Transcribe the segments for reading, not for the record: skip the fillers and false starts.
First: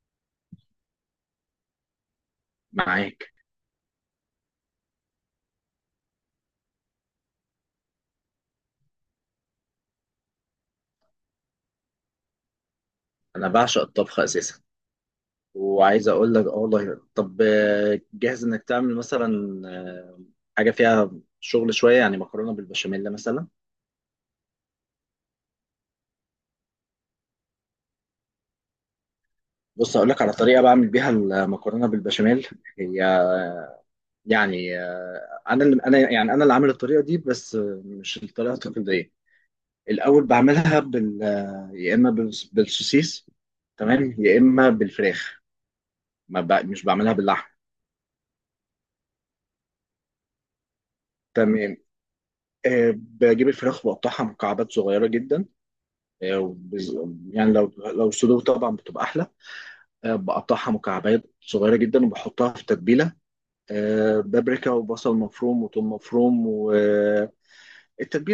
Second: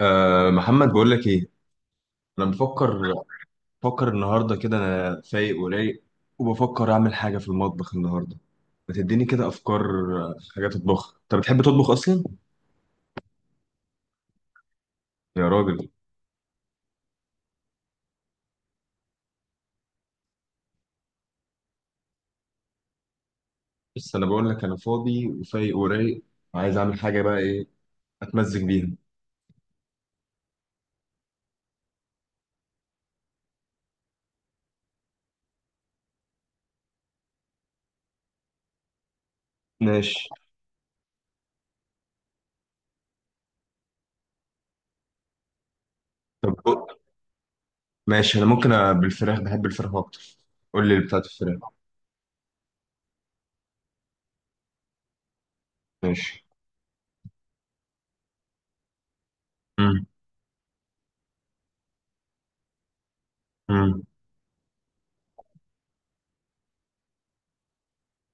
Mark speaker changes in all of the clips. Speaker 1: أه، محمد، بقول لك ايه؟ انا بفكر.
Speaker 2: معاك.
Speaker 1: بفكر النهارده كده انا فايق ورايق، وبفكر اعمل حاجه في المطبخ النهارده. ما تديني كده افكار. حاجات اطبخها. انت بتحب تطبخ اصلا؟
Speaker 2: انا بعشق الطبخ اساسا،
Speaker 1: يا راجل!
Speaker 2: وعايز اقول لك اه والله. طب جاهز انك تعمل مثلا حاجه فيها شغل شويه، يعني مكرونه بالبشاميل مثلا.
Speaker 1: بس انا بقول لك انا فاضي وفايق ورايق، وعايز اعمل حاجه. بقى ايه اتمزج بيها؟
Speaker 2: بص، اقول لك على طريقه بعمل بيها المكرونه بالبشاميل. هي يعني انا اللي عامل الطريقه دي، بس مش الطريقه التقليديه. الاول
Speaker 1: ماشي.
Speaker 2: بعملها بال آه، يا اما بالسوسيس، تمام، يا اما بالفراخ. ما ب...
Speaker 1: طب
Speaker 2: مش
Speaker 1: بق-
Speaker 2: بعملها باللحم.
Speaker 1: ماشي، انا ممكن بالفراخ، بحب الفراخ اكتر. قول لي اللي بتاعت الفراخ.
Speaker 2: تمام. بجيب الفراخ، بقطعها مكعبات صغيره جدا.
Speaker 1: ماشي.
Speaker 2: آه، بز- يعني لو صدور طبعا بتبقى احلى.
Speaker 1: امم.
Speaker 2: بقطعها مكعبات صغيره جدا وبحطها في تتبيله.
Speaker 1: امم.
Speaker 2: بابريكا، وبصل مفروم، وثوم مفروم، والتتبيله.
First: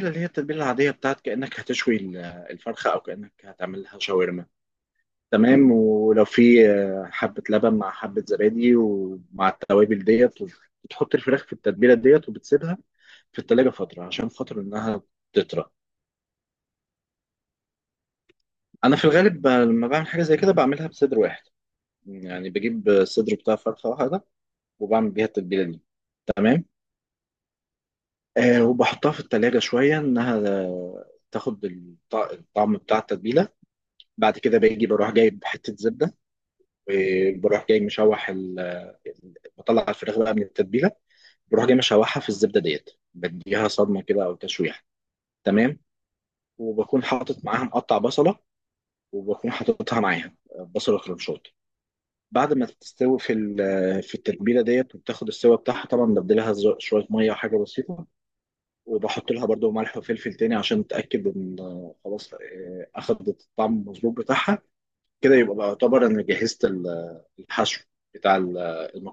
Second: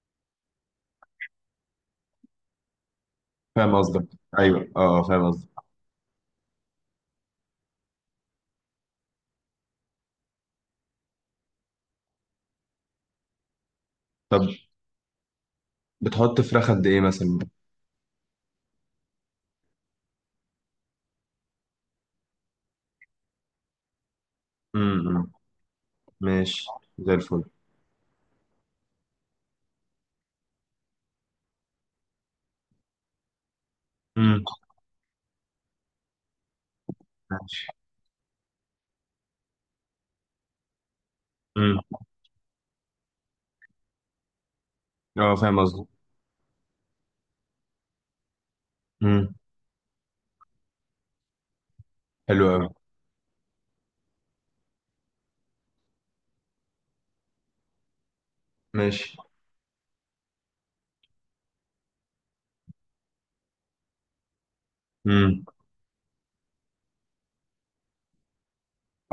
Speaker 2: اللي هي التتبيله العاديه بتاعت كانك هتشوي الفرخه، او كانك
Speaker 1: فاهم
Speaker 2: هتعمل لها
Speaker 1: قصدك.
Speaker 2: شاورما.
Speaker 1: ايوه، اه، فاهم قصدك.
Speaker 2: تمام. ولو في حبه لبن مع حبه زبادي ومع التوابل ديت. بتحط الفراخ في التتبيله ديت وبتسيبها في التلاجة فتره عشان
Speaker 1: طب،
Speaker 2: خاطر انها تطرى.
Speaker 1: بتحط فراخ قد ايه مثلا؟
Speaker 2: انا في الغالب لما بعمل حاجه زي كده بعملها بصدر واحد، يعني بجيب الصدر بتاع فرخة واحدة، وبعمل بيها
Speaker 1: امم.
Speaker 2: التتبيلة دي. تمام.
Speaker 1: ماشي. زي الفل.
Speaker 2: وبحطها في التلاجة شوية إنها تاخد الطعم بتاع التتبيلة. بعد
Speaker 1: امم.
Speaker 2: كده باجي بروح جايب حتة زبدة، وبروح
Speaker 1: ماشي.
Speaker 2: جاي مشوح بطلع الفراخ بقى من التتبيلة، بروح جاي
Speaker 1: امم.
Speaker 2: مشوحها في الزبدة ديت، بديها صدمة كده أو تشويح.
Speaker 1: اه، فاهم
Speaker 2: تمام.
Speaker 1: قصدي.
Speaker 2: وبكون حاطط معاها مقطع بصلة،
Speaker 1: امم.
Speaker 2: وبكون حاططها معاها بصلة كرنشات.
Speaker 1: حلو
Speaker 2: بعد ما
Speaker 1: قوي.
Speaker 2: تستوي في التتبيله ديت وبتاخد السوا بتاعها، طبعا ببدلها شويه ميه وحاجه بسيطه.
Speaker 1: ماشي.
Speaker 2: وبحط لها برضو ملح وفلفل تاني عشان اتاكد ان خلاص اخدت الطعم المظبوط بتاعها. كده
Speaker 1: امم.
Speaker 2: يبقى بعتبر ان جهزت الحشو بتاع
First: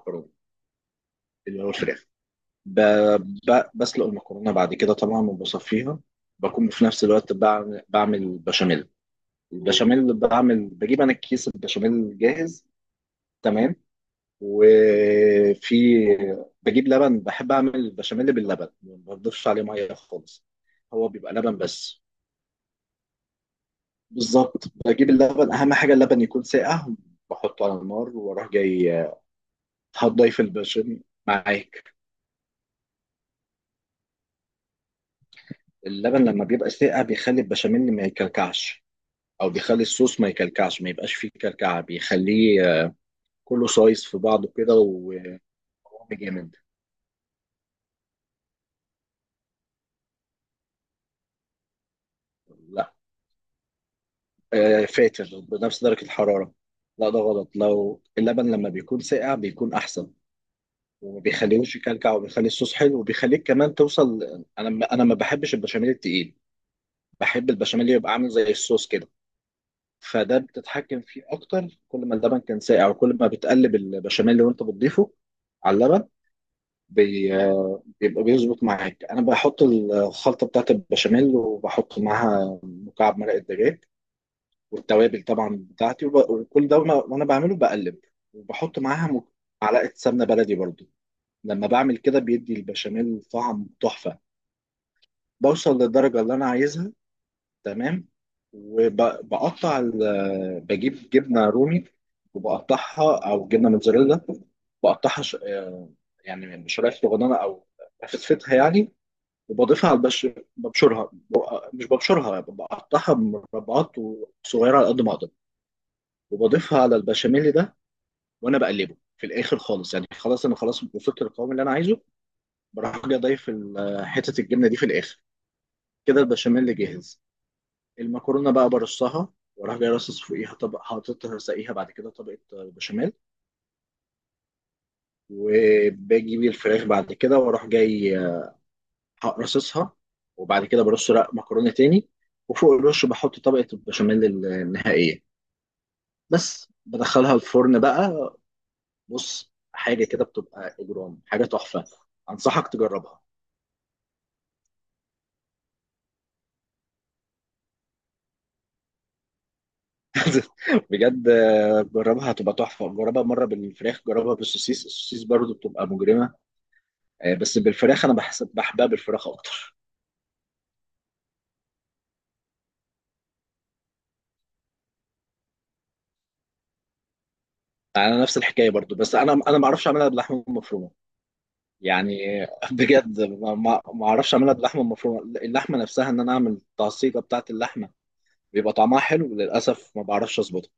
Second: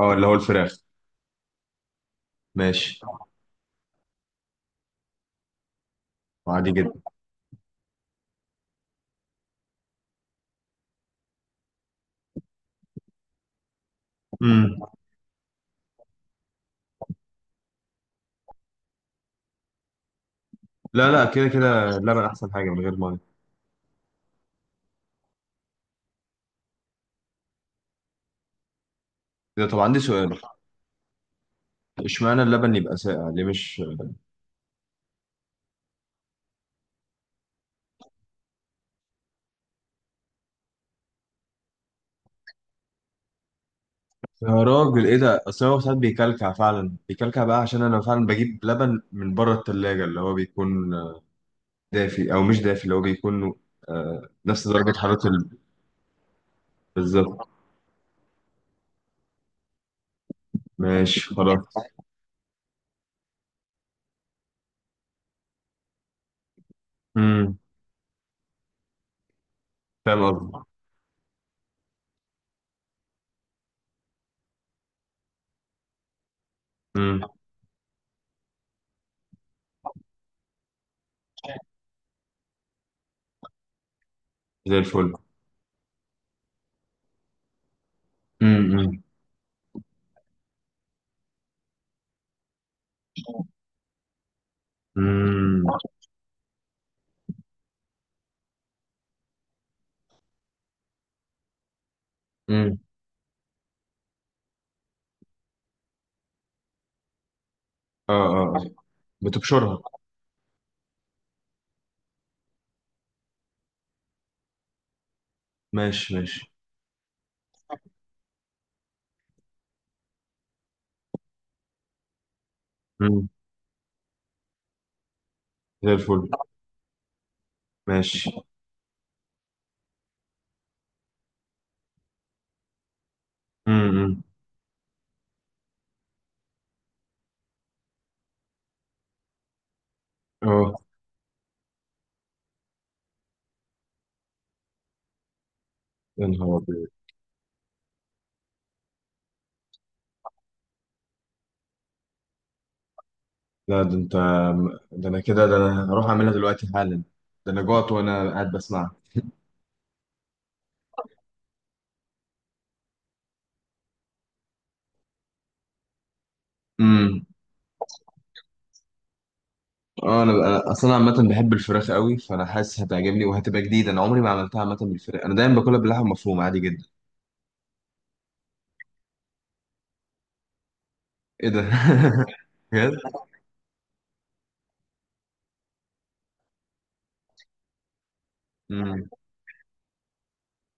Speaker 1: اه، اللي هو الفراخ.
Speaker 2: اللي هو الفراخ. ب-
Speaker 1: ماشي.
Speaker 2: بسلق المكرونه بعد كده طبعا وبصفيها. بكون
Speaker 1: عادي
Speaker 2: في
Speaker 1: جدا.
Speaker 2: نفس الوقت بعمل بشاميل. البشاميل بعمل، بجيب انا كيس البشاميل جاهز، تمام.
Speaker 1: امم.
Speaker 2: وفي، بجيب لبن، بحب اعمل بشاميل باللبن، ما بضيفش عليه ميه خالص. هو
Speaker 1: لا لا،
Speaker 2: بيبقى
Speaker 1: كده
Speaker 2: لبن
Speaker 1: كده
Speaker 2: بس.
Speaker 1: اللبن احسن حاجه من غير ميه.
Speaker 2: بالظبط، بجيب اللبن. اهم حاجه اللبن يكون ساقع، بحطه على النار واروح جاي
Speaker 1: ده طب عندي سؤال.
Speaker 2: هتضيف البشاميل معاك.
Speaker 1: اشمعنى اللبن يبقى ساقع ليه؟ مش...
Speaker 2: اللبن لما بيبقى ساقع بيخلي البشاميل ما يكلكعش، او بيخلي الصوص ما يكلكعش، ما يبقاش فيه كلكعه، بيخليه كله سايس في
Speaker 1: يا
Speaker 2: بعضه كده
Speaker 1: راجل، ايه
Speaker 2: وهو
Speaker 1: ده؟ اصل هو ساعات بيكلكع،
Speaker 2: جامد.
Speaker 1: فعلا بيكلكع بقى، عشان انا فعلا بجيب لبن من بره التلاجة اللي هو بيكون دافي او مش دافي، اللي هو بيكون نفس درجه حراره
Speaker 2: فاتر بنفس درجة الحرارة. لا ده
Speaker 1: بالظبط.
Speaker 2: غلط، لو اللبن لما بيكون ساقع بيكون أحسن، وما
Speaker 1: ماشي، خلاص.
Speaker 2: بيخليهوش يكلكع، وبيخلي الصوص حلو، وبيخليك كمان توصل. أنا ما بحبش البشاميل التقيل، بحب
Speaker 1: امم،
Speaker 2: البشاميل اللي يبقى عامل زي الصوص كده. فده
Speaker 1: فاهم قصدي.
Speaker 2: بتتحكم فيه أكتر، كل ما اللبن كان ساقع، وكل ما بتقلب البشاميل اللي وأنت بتضيفه على اللبن
Speaker 1: امم.
Speaker 2: بي... بيبقى بيظبط معاك. أنا بحط الخلطة بتاعت البشاميل وبحط معاها مكعب مرقة دجاج.
Speaker 1: زي الفل.
Speaker 2: والتوابل طبعا بتاعتي، وكل ده، وأنا بعمله بقلب، وبحط
Speaker 1: امم.
Speaker 2: معاها معلقة سمنة بلدي برضو. لما بعمل كده بيدي البشاميل طعم تحفة.
Speaker 1: امم.
Speaker 2: بوصل للدرجة اللي أنا عايزها. تمام. وبقطع ال... بجيب جبنة رومي
Speaker 1: امم.
Speaker 2: وبقطعها، أو جبنة موتزاريلا، بقطعها ش... آه، يعني شرايح صغننة، أو
Speaker 1: اه،
Speaker 2: بفتفتها
Speaker 1: اه، آه.
Speaker 2: يعني.
Speaker 1: بتبشرها.
Speaker 2: وبضيفها على البش ببشرها مش ببشرها، بقطعها مربعات صغيرة على قد ما أقدر،
Speaker 1: ماشي، ماشي.
Speaker 2: وبضيفها على البشاميل ده وانا بقلبه في الاخر خالص. يعني خلاص، انا خلاص وصلت للقوام اللي انا عايزه، بروح جاي
Speaker 1: امم.
Speaker 2: ضايف حته الجبنه دي في الاخر.
Speaker 1: زي
Speaker 2: كده
Speaker 1: الفل.
Speaker 2: البشاميل اللي جاهز.
Speaker 1: ماشي.
Speaker 2: المكرونه بقى برصها، واروح جاي راصص فوقيها طبق، حاططها ساقيها، بعد كده طبقه بشاميل.
Speaker 1: امم.
Speaker 2: وباجي بيه الفراخ بعد كده، واروح جاي راصصها، وبعد
Speaker 1: اه،
Speaker 2: كده برص رق مكرونه تاني، وفوق الرش بحط طبقه البشاميل النهائيه.
Speaker 1: يا نهار
Speaker 2: بس
Speaker 1: ابيض!
Speaker 2: بدخلها الفرن بقى. بص، حاجه كده بتبقى اجرام، حاجه تحفه، انصحك تجربها.
Speaker 1: لا ده انت! ده انا كده، ده انا هروح اعملها دلوقتي حالا. ده انا جوعت وانا قاعد بسمعها.
Speaker 2: بجد. جربها هتبقى تحفه، جربها مره بالفراخ، جربها بالسوسيس، السوسيس برضو بتبقى مجرمه.
Speaker 1: امم.
Speaker 2: بس بالفراخ انا بحسب بحبها بالفراخ اكتر.
Speaker 1: اه، انا اصلا عامه بحب الفراخ قوي، فانا حاسس هتعجبني وهتبقى جديده. انا عمري ما عملتها عامه بالفراخ، انا دايما باكلها باللحمه مفرومه عادي جدا.
Speaker 2: انا نفس الحكايه برضو، بس انا ما اعرفش اعملها باللحمه المفرومه.
Speaker 1: ايه ده؟
Speaker 2: يعني
Speaker 1: بجد؟
Speaker 2: بجد ما اعرفش اعملها باللحمه المفرومه، اللحمه نفسها، ان انا اعمل التعصيجه بتاعه اللحمه. بيبقى طعمها
Speaker 1: امم.
Speaker 2: حلو، للاسف ما بعرفش اظبطها.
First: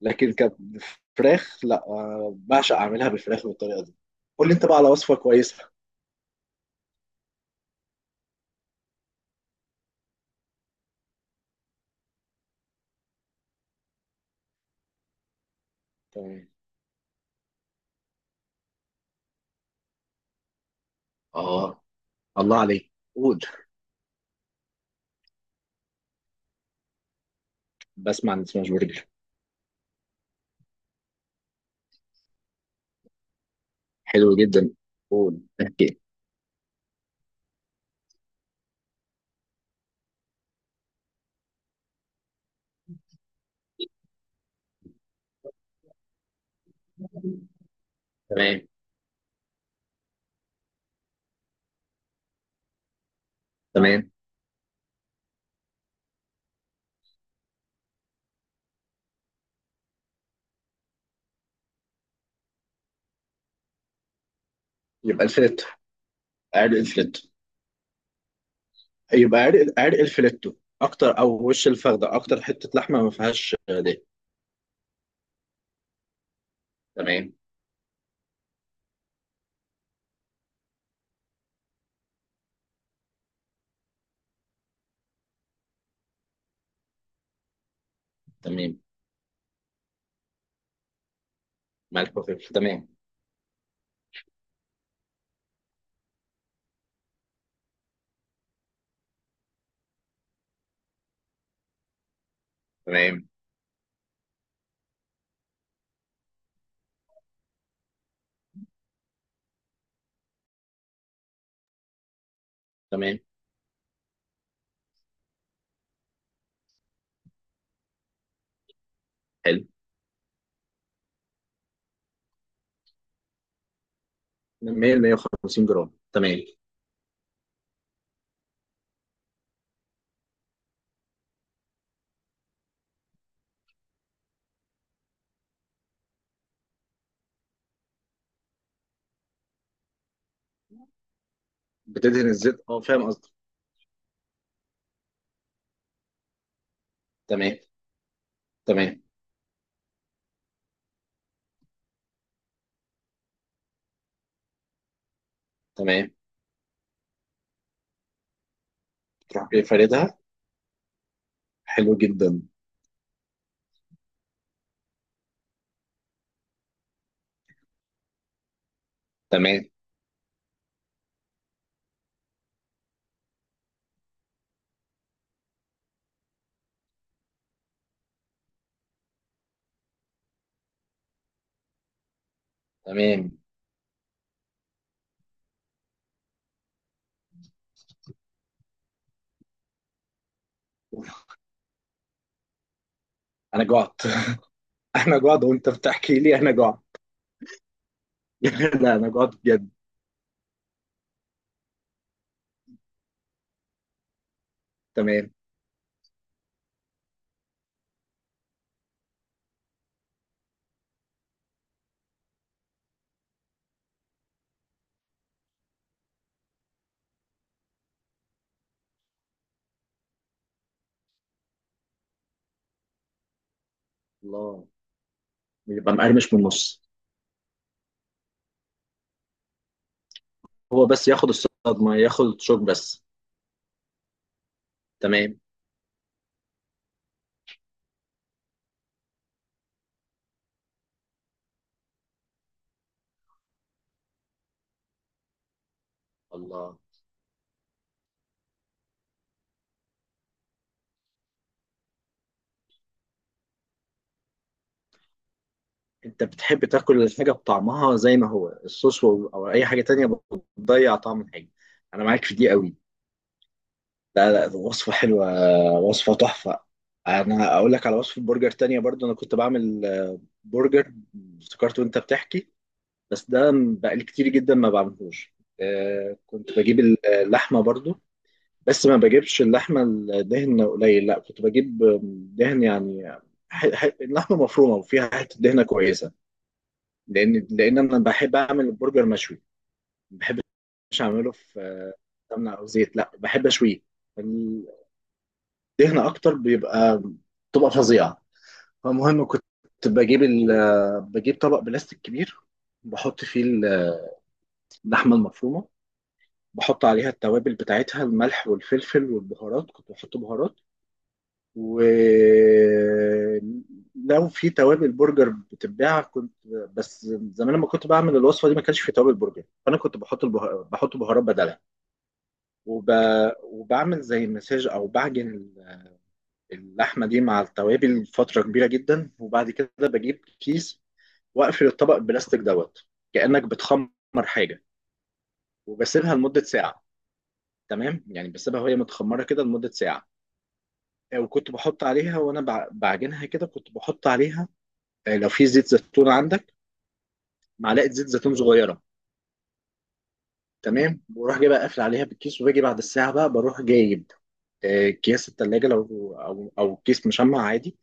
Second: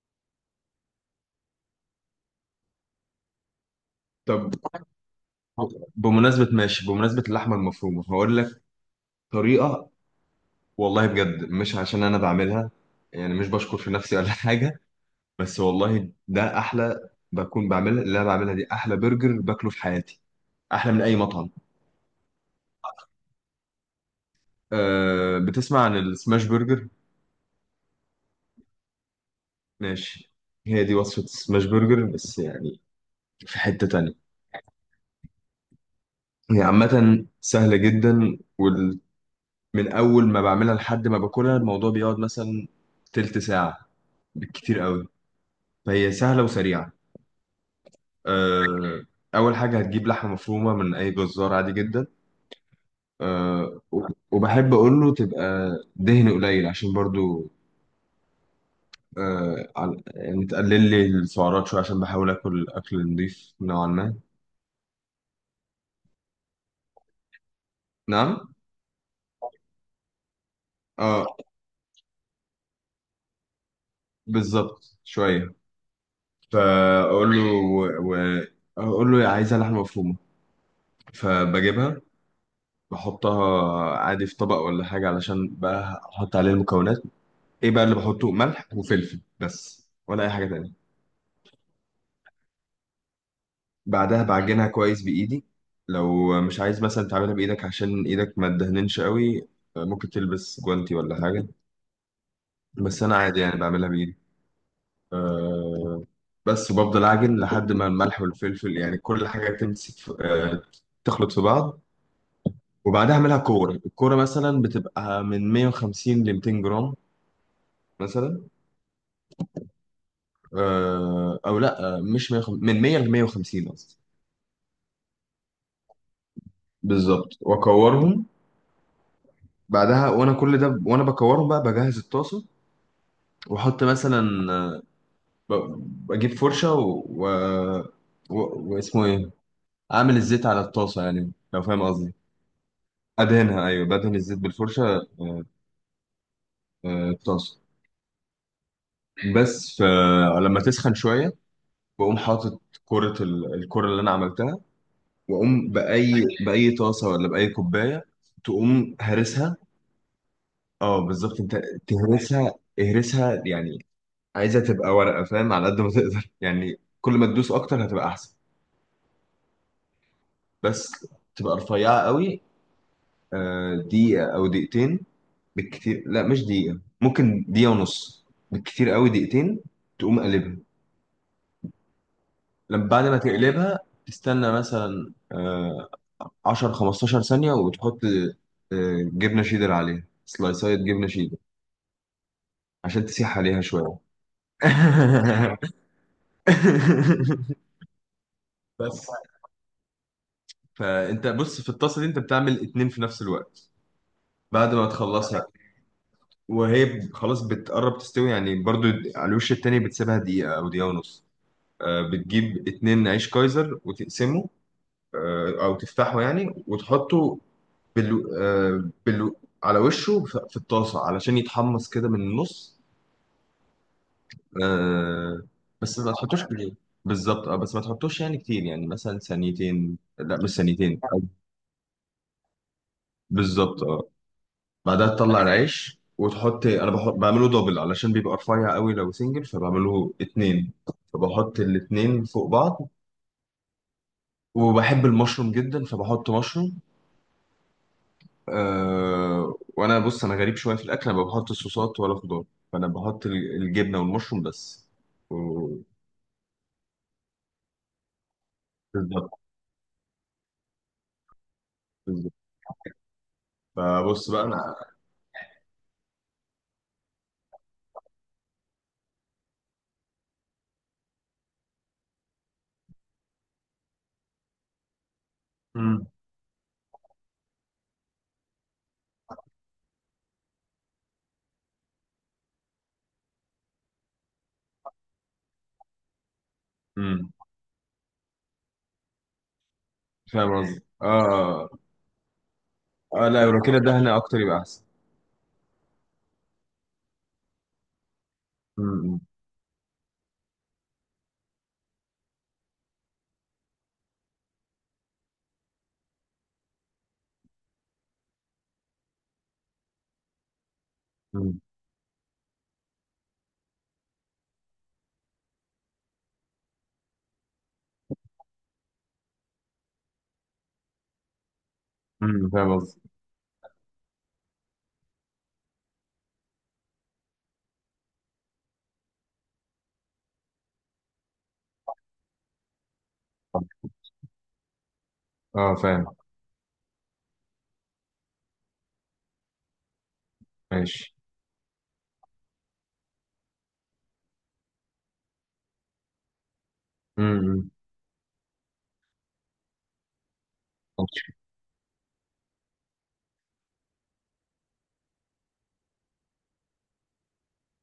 Speaker 2: لكن كفراخ لا، بعشق اعملها بالفراخ بالطريقه دي. قول
Speaker 1: طب،
Speaker 2: لي انت بقى على وصفه كويسه.
Speaker 1: بمناسبة اللحمة المفرومة هقول لك طريقة. والله بجد مش عشان أنا بعملها، يعني مش بشكر في نفسي ولا حاجة، بس والله
Speaker 2: تمام.
Speaker 1: ده أحلى. بكون بعملها، اللي أنا بعملها دي أحلى برجر باكله في حياتي. أحلى من أي مطعم.
Speaker 2: اه، الله عليك قول.
Speaker 1: أه، بتسمع عن السماش برجر؟
Speaker 2: بسمع عن سماش برجر.
Speaker 1: ماشي. هي دي وصفة السماش برجر، بس يعني في حتة تانية.
Speaker 2: حلو جدا، قول. اوكي.
Speaker 1: هي عامة سهلة جدا، ومن أول ما بعملها لحد ما باكلها الموضوع بيقعد مثلا تلت ساعة بالكتير قوي، فهي سهلة وسريعة.
Speaker 2: تمام.
Speaker 1: آه، أول حاجة، هتجيب لحمة مفرومة من أي جزار عادي جدا.
Speaker 2: تمام.
Speaker 1: وبحب أقول له تبقى دهن قليل، عشان برضو يعني تقلل لي السعرات شوية، عشان بحاول آكل أكل نضيف نوعا ما.
Speaker 2: يبقى الفليتو، عرق الفليتو.
Speaker 1: نعم.
Speaker 2: يبقى عرق الفليتو اكتر،
Speaker 1: اه،
Speaker 2: او وش الفخده، اكتر حته لحمه ما فيهاش ده.
Speaker 1: بالظبط، شوية.
Speaker 2: تمام.
Speaker 1: فأقول له و... و... أقول له عايزة لحمة مفرومة، فبجيبها، بحطها عادي في طبق ولا حاجة علشان بقى أحط عليه المكونات. ايه بقى اللي بحطه؟ ملح
Speaker 2: تمام.
Speaker 1: وفلفل بس، ولا اي حاجه تانية؟
Speaker 2: ملح وفلفل. تمام.
Speaker 1: بعدها بعجنها كويس بايدي. لو مش عايز مثلا تعملها بايدك عشان ايدك ما تدهننش قوي، ممكن تلبس جوانتي ولا حاجه، بس انا
Speaker 2: تمام.
Speaker 1: عادي يعني بعملها بايدي. أه، بس وبفضل اعجن لحد ما الملح والفلفل يعني كل حاجه تمسك في تخلط في بعض. وبعدها
Speaker 2: تمام.
Speaker 1: اعملها كوره. الكوره مثلا بتبقى من 150 ل 200 جرام مثلا.
Speaker 2: حلو.
Speaker 1: أه، او لا، مش 150، من 100 ل 150 قصدي.
Speaker 2: 100 150 جرام. تمام.
Speaker 1: بالظبط. واكورهم. بعدها، وانا كل ده وانا بكورهم، بقى بجهز الطاسه. واحط مثلا ب- بجيب فرشه واسمه ايه، اعمل الزيت على الطاسه، يعني لو فاهم قصدي،
Speaker 2: بتدهن الزيت اه، فاهم قصدك.
Speaker 1: ادهنها. ايوه، بدهن الزيت بالفرشه الطاسه.
Speaker 2: تمام. تمام.
Speaker 1: بس فلما تسخن شويه، بقوم حاطط كره الكره اللي انا عملتها، واقوم
Speaker 2: تمام.
Speaker 1: باي طاسه ولا باي كوبايه، تقوم
Speaker 2: تروح
Speaker 1: هرسها.
Speaker 2: جاي فاردها.
Speaker 1: اه، بالظبط، انت
Speaker 2: حلو جدا.
Speaker 1: تهرسها. اهرسها يعني عايزة تبقى ورقة، فاهم، على قد ما تقدر، يعني كل ما تدوس أكتر هتبقى أحسن.
Speaker 2: تمام.
Speaker 1: بس تبقى رفيعة قوي. دقيقة أو دقيقتين بالكتير. لا، مش دقيقة، ممكن دقيقة ونص بالكتير قوي، دقيقتين. تقوم قلبها. لما بعد ما
Speaker 2: تمام.
Speaker 1: تقلبها، تستنى مثلا 10 15 ثانية، وتحط جبنة شيدر عليها، سلايسات جبنة شيدر عشان تسيح عليها
Speaker 2: انا
Speaker 1: شوية.
Speaker 2: جوعت. انا جوعت وانت بتحكي لي، انا جوعت. لا انا
Speaker 1: بس.
Speaker 2: جوعت بجد.
Speaker 1: فانت بص، في الطاسه دي انت بتعمل اتنين في نفس الوقت. بعد ما
Speaker 2: تمام.
Speaker 1: تخلصها، وهي خلاص بتقرب تستوي يعني، برضو على الوش التاني بتسيبها دقيقة أو دقيقة ونص. بتجيب اتنين عيش كايزر وتقسمه، أو تفتحه يعني، وتحطه بالو... آه، بالو... على وشه في الطاسة علشان يتحمص كده من النص.
Speaker 2: الله.
Speaker 1: آه،
Speaker 2: يبقى
Speaker 1: بس ما
Speaker 2: مقرمش من
Speaker 1: تحطوش كتير.
Speaker 2: النص.
Speaker 1: بالظبط، اه، بس ما تحطوش يعني كتير، يعني مثلا ثانيتين، لا مش
Speaker 2: هو
Speaker 1: ثانيتين.
Speaker 2: بس ياخد الصدمة، ياخد الشوك بس.
Speaker 1: بالظبط، اه. بعدها
Speaker 2: تمام.
Speaker 1: تطلع العيش وتحط، انا بحط، بعمله دبل علشان بيبقى رفيع قوي لو سنجل، فبعمله اتنين. فبحط الاتنين فوق بعض. وبحب المشروم جدا، فبحط
Speaker 2: الله.
Speaker 1: مشروم. أه... وانا بص، انا غريب شويه في الاكل، انا ما بحط صوصات ولا خضار، فانا بحط الجبنه والمشروم بس. و...
Speaker 2: انت بتحب تاكل الحاجة بطعمها زي ما هو. الصوص
Speaker 1: بالظبط.
Speaker 2: او اي حاجة تانية بتضيع طعم الحاجة. انا معاك
Speaker 1: بالظبط.
Speaker 2: في دي قوي.
Speaker 1: فبص
Speaker 2: لا
Speaker 1: بقى
Speaker 2: لا،
Speaker 1: انا...
Speaker 2: وصفة حلوة، وصفة تحفة. انا اقول لك على وصفة برجر تانية برضو. انا كنت بعمل برجر، افتكرت وانت بتحكي. بس ده بقالي كتير جدا ما بعملهوش.
Speaker 1: مم.
Speaker 2: كنت بجيب اللحمة برضو، بس ما بجيبش اللحمه الدهن قليل، لا كنت بجيب دهن يعني. اللحمه مفرومه وفيها حته دهنه كويسه.
Speaker 1: مم.
Speaker 2: لان انا بحب اعمل البرجر مشوي، ما بحبش
Speaker 1: فاهم قصدي،
Speaker 2: اعمله
Speaker 1: اه،
Speaker 2: في سمنه او زيت، لا
Speaker 1: اه. لا،
Speaker 2: بحب
Speaker 1: لو كده
Speaker 2: اشويه.
Speaker 1: دهنه اكتر يبقى
Speaker 2: الدهن
Speaker 1: احسن.
Speaker 2: اكتر بيبقى بتبقى فظيعه.
Speaker 1: مم.
Speaker 2: فالمهم كنت بجيب ال... بجيب طبق بلاستيك كبير، بحط فيه اللحمه المفرومه، بحط عليها التوابل بتاعتها، الملح والفلفل والبهارات، كنت بحط بهارات.
Speaker 1: مم.
Speaker 2: ولو في توابل برجر بتتباع كنت، بس زمان لما كنت بعمل الوصفه دي ما كانش في توابل برجر، فانا كنت بحط بهارات بدلها.
Speaker 1: مم. فاهم
Speaker 2: وب...
Speaker 1: قصدي،
Speaker 2: وبعمل زي مساج، او بعجن اللحمه دي مع التوابل فتره كبيره جدا. وبعد كده بجيب كيس واقفل الطبق البلاستيك دوت، كانك بتخمر حاجه،
Speaker 1: اه، فاهم.
Speaker 2: وبسيبها لمده ساعه. تمام، يعني بسيبها وهي متخمره كده لمده ساعه.
Speaker 1: ماشي.
Speaker 2: وكنت بحط عليها وانا بعجنها كده كنت بحط عليها لو في زيت زيتون عندك
Speaker 1: مم.
Speaker 2: معلقه زيت زيتون صغيره. تمام. بروح جايبها قافل عليها بالكيس، وباجي بعد الساعه بقى، بروح جايب كيس التلاجة، لو او كيس مشمع عادي.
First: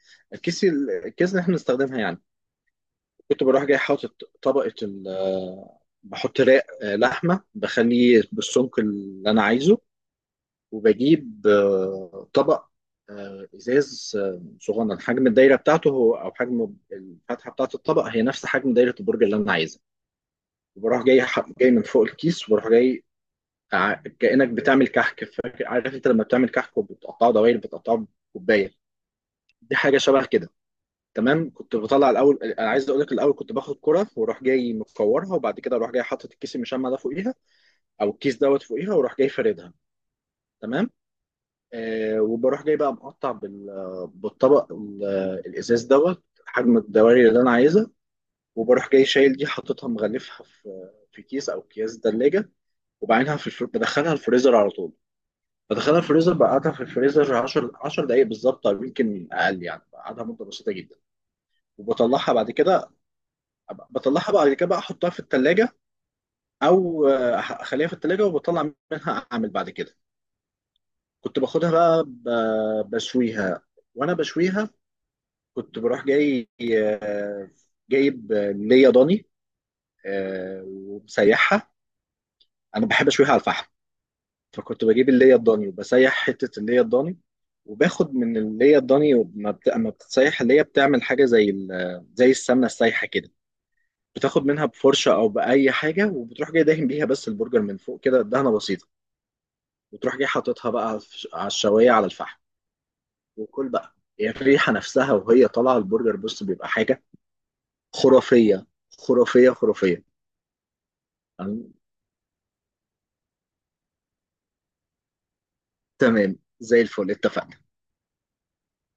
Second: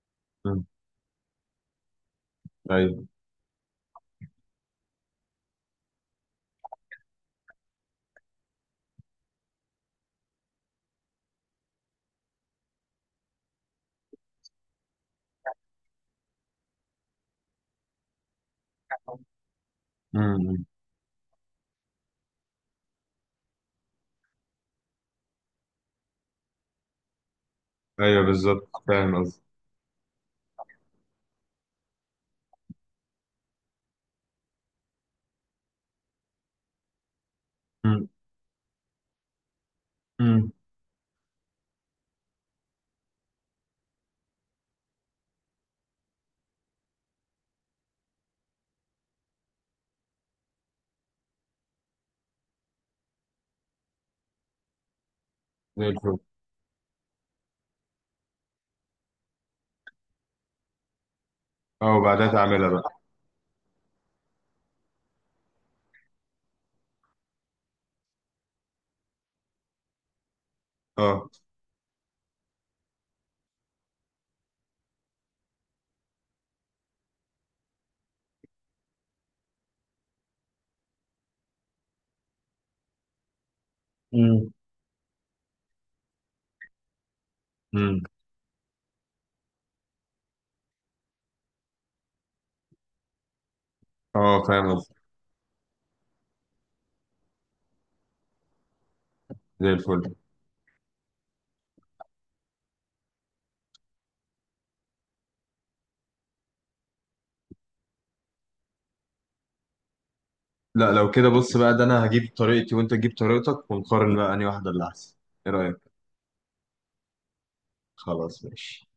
Speaker 1: مم.
Speaker 2: الكيس اللي احنا بنستخدمها يعني.
Speaker 1: ايوه.
Speaker 2: كنت بروح جاي حاطط طبقه ال آه، بحط رق لحمه، بخليه بالسمك اللي انا عايزه. وبجيب طبق ازاز صغنن، حجم الدايره بتاعته هو، او حجم الفتحه بتاعه الطبق، هي نفس حجم دايره البرج اللي انا عايزها.
Speaker 1: مم.
Speaker 2: وبروح جاي جاي من فوق الكيس، وبروح جاي كأنك بتعمل كحك، فاكر؟ عارف انت لما بتعمل كحك وبتقطعه دوائر، بتقطعه
Speaker 1: ايوه، بالظبط،
Speaker 2: بكوبايه،
Speaker 1: فاهم قصدي.
Speaker 2: دي حاجه شبه كده. تمام. كنت بطلع الاول، انا عايز اقول لك، الاول كنت باخد كره واروح جاي مكورها، وبعد كده اروح جاي حاطط الكيس المشمع ده فوقيها،
Speaker 1: مم.
Speaker 2: او الكيس دوت فوقيها، واروح جاي فاردها.
Speaker 1: مم.
Speaker 2: تمام. وبروح جاي بقى مقطع بالطبق الازاز دوت، حجم الدوائر اللي انا عايزها. وبروح جاي شايل دي، حاططها مغلفها في كيس او اكياس ثلاجه، وبعدها بدخلها الفريزر على طول.
Speaker 1: زي
Speaker 2: بدخلها
Speaker 1: الفل.
Speaker 2: الفريزر، بقعدها في الفريزر 10 10 دقايق بالظبط، او يمكن اقل، يعني بقعدها مده بسيطه جدا.
Speaker 1: اه، وبعدها
Speaker 2: وبطلعها بعد
Speaker 1: تعملها
Speaker 2: كده.
Speaker 1: بقى.
Speaker 2: بطلعها بعد كده بقى احطها في التلاجة، او اخليها في التلاجة وبطلع منها اعمل بعد كده.
Speaker 1: اه.
Speaker 2: كنت باخدها بقى بشويها. وانا بشويها كنت بروح جاي آه، جايب ليا ضاني ومسيحها. انا بحب اشويها على الفحم.
Speaker 1: مم.
Speaker 2: فكنت بجيب اللي هي الضاني، وبسيح حتة اللي هي الضاني،
Speaker 1: مم.
Speaker 2: وباخد من اللي هي الضاني اما بتتسيح اللي هي بتعمل حاجة زي السمنة السايحة كده.
Speaker 1: اه،
Speaker 2: بتاخد منها
Speaker 1: فاهم قصدي.
Speaker 2: بفرشة، أو بأي حاجة، وبتروح جاي دهن بيها بس البرجر من فوق كده، دهنة بسيطة.
Speaker 1: زي الفل.
Speaker 2: وتروح جاي حاططها بقى على الشواية، على الفحم. وكل بقى، هي يعني الريحة نفسها وهي طالعة البرجر، بص بيبقى حاجة خرافية، خرافية، خرافية.
Speaker 1: لا، لو كده بص
Speaker 2: أنا-
Speaker 1: بقى، ده انا هجيب طريقتي وانت تجيب طريقتك ونقارن بقى انهي واحده اللي احسن. ايه رايك؟
Speaker 2: تمام، زي الفل، اتفقنا.
Speaker 1: خلاص، ماشي.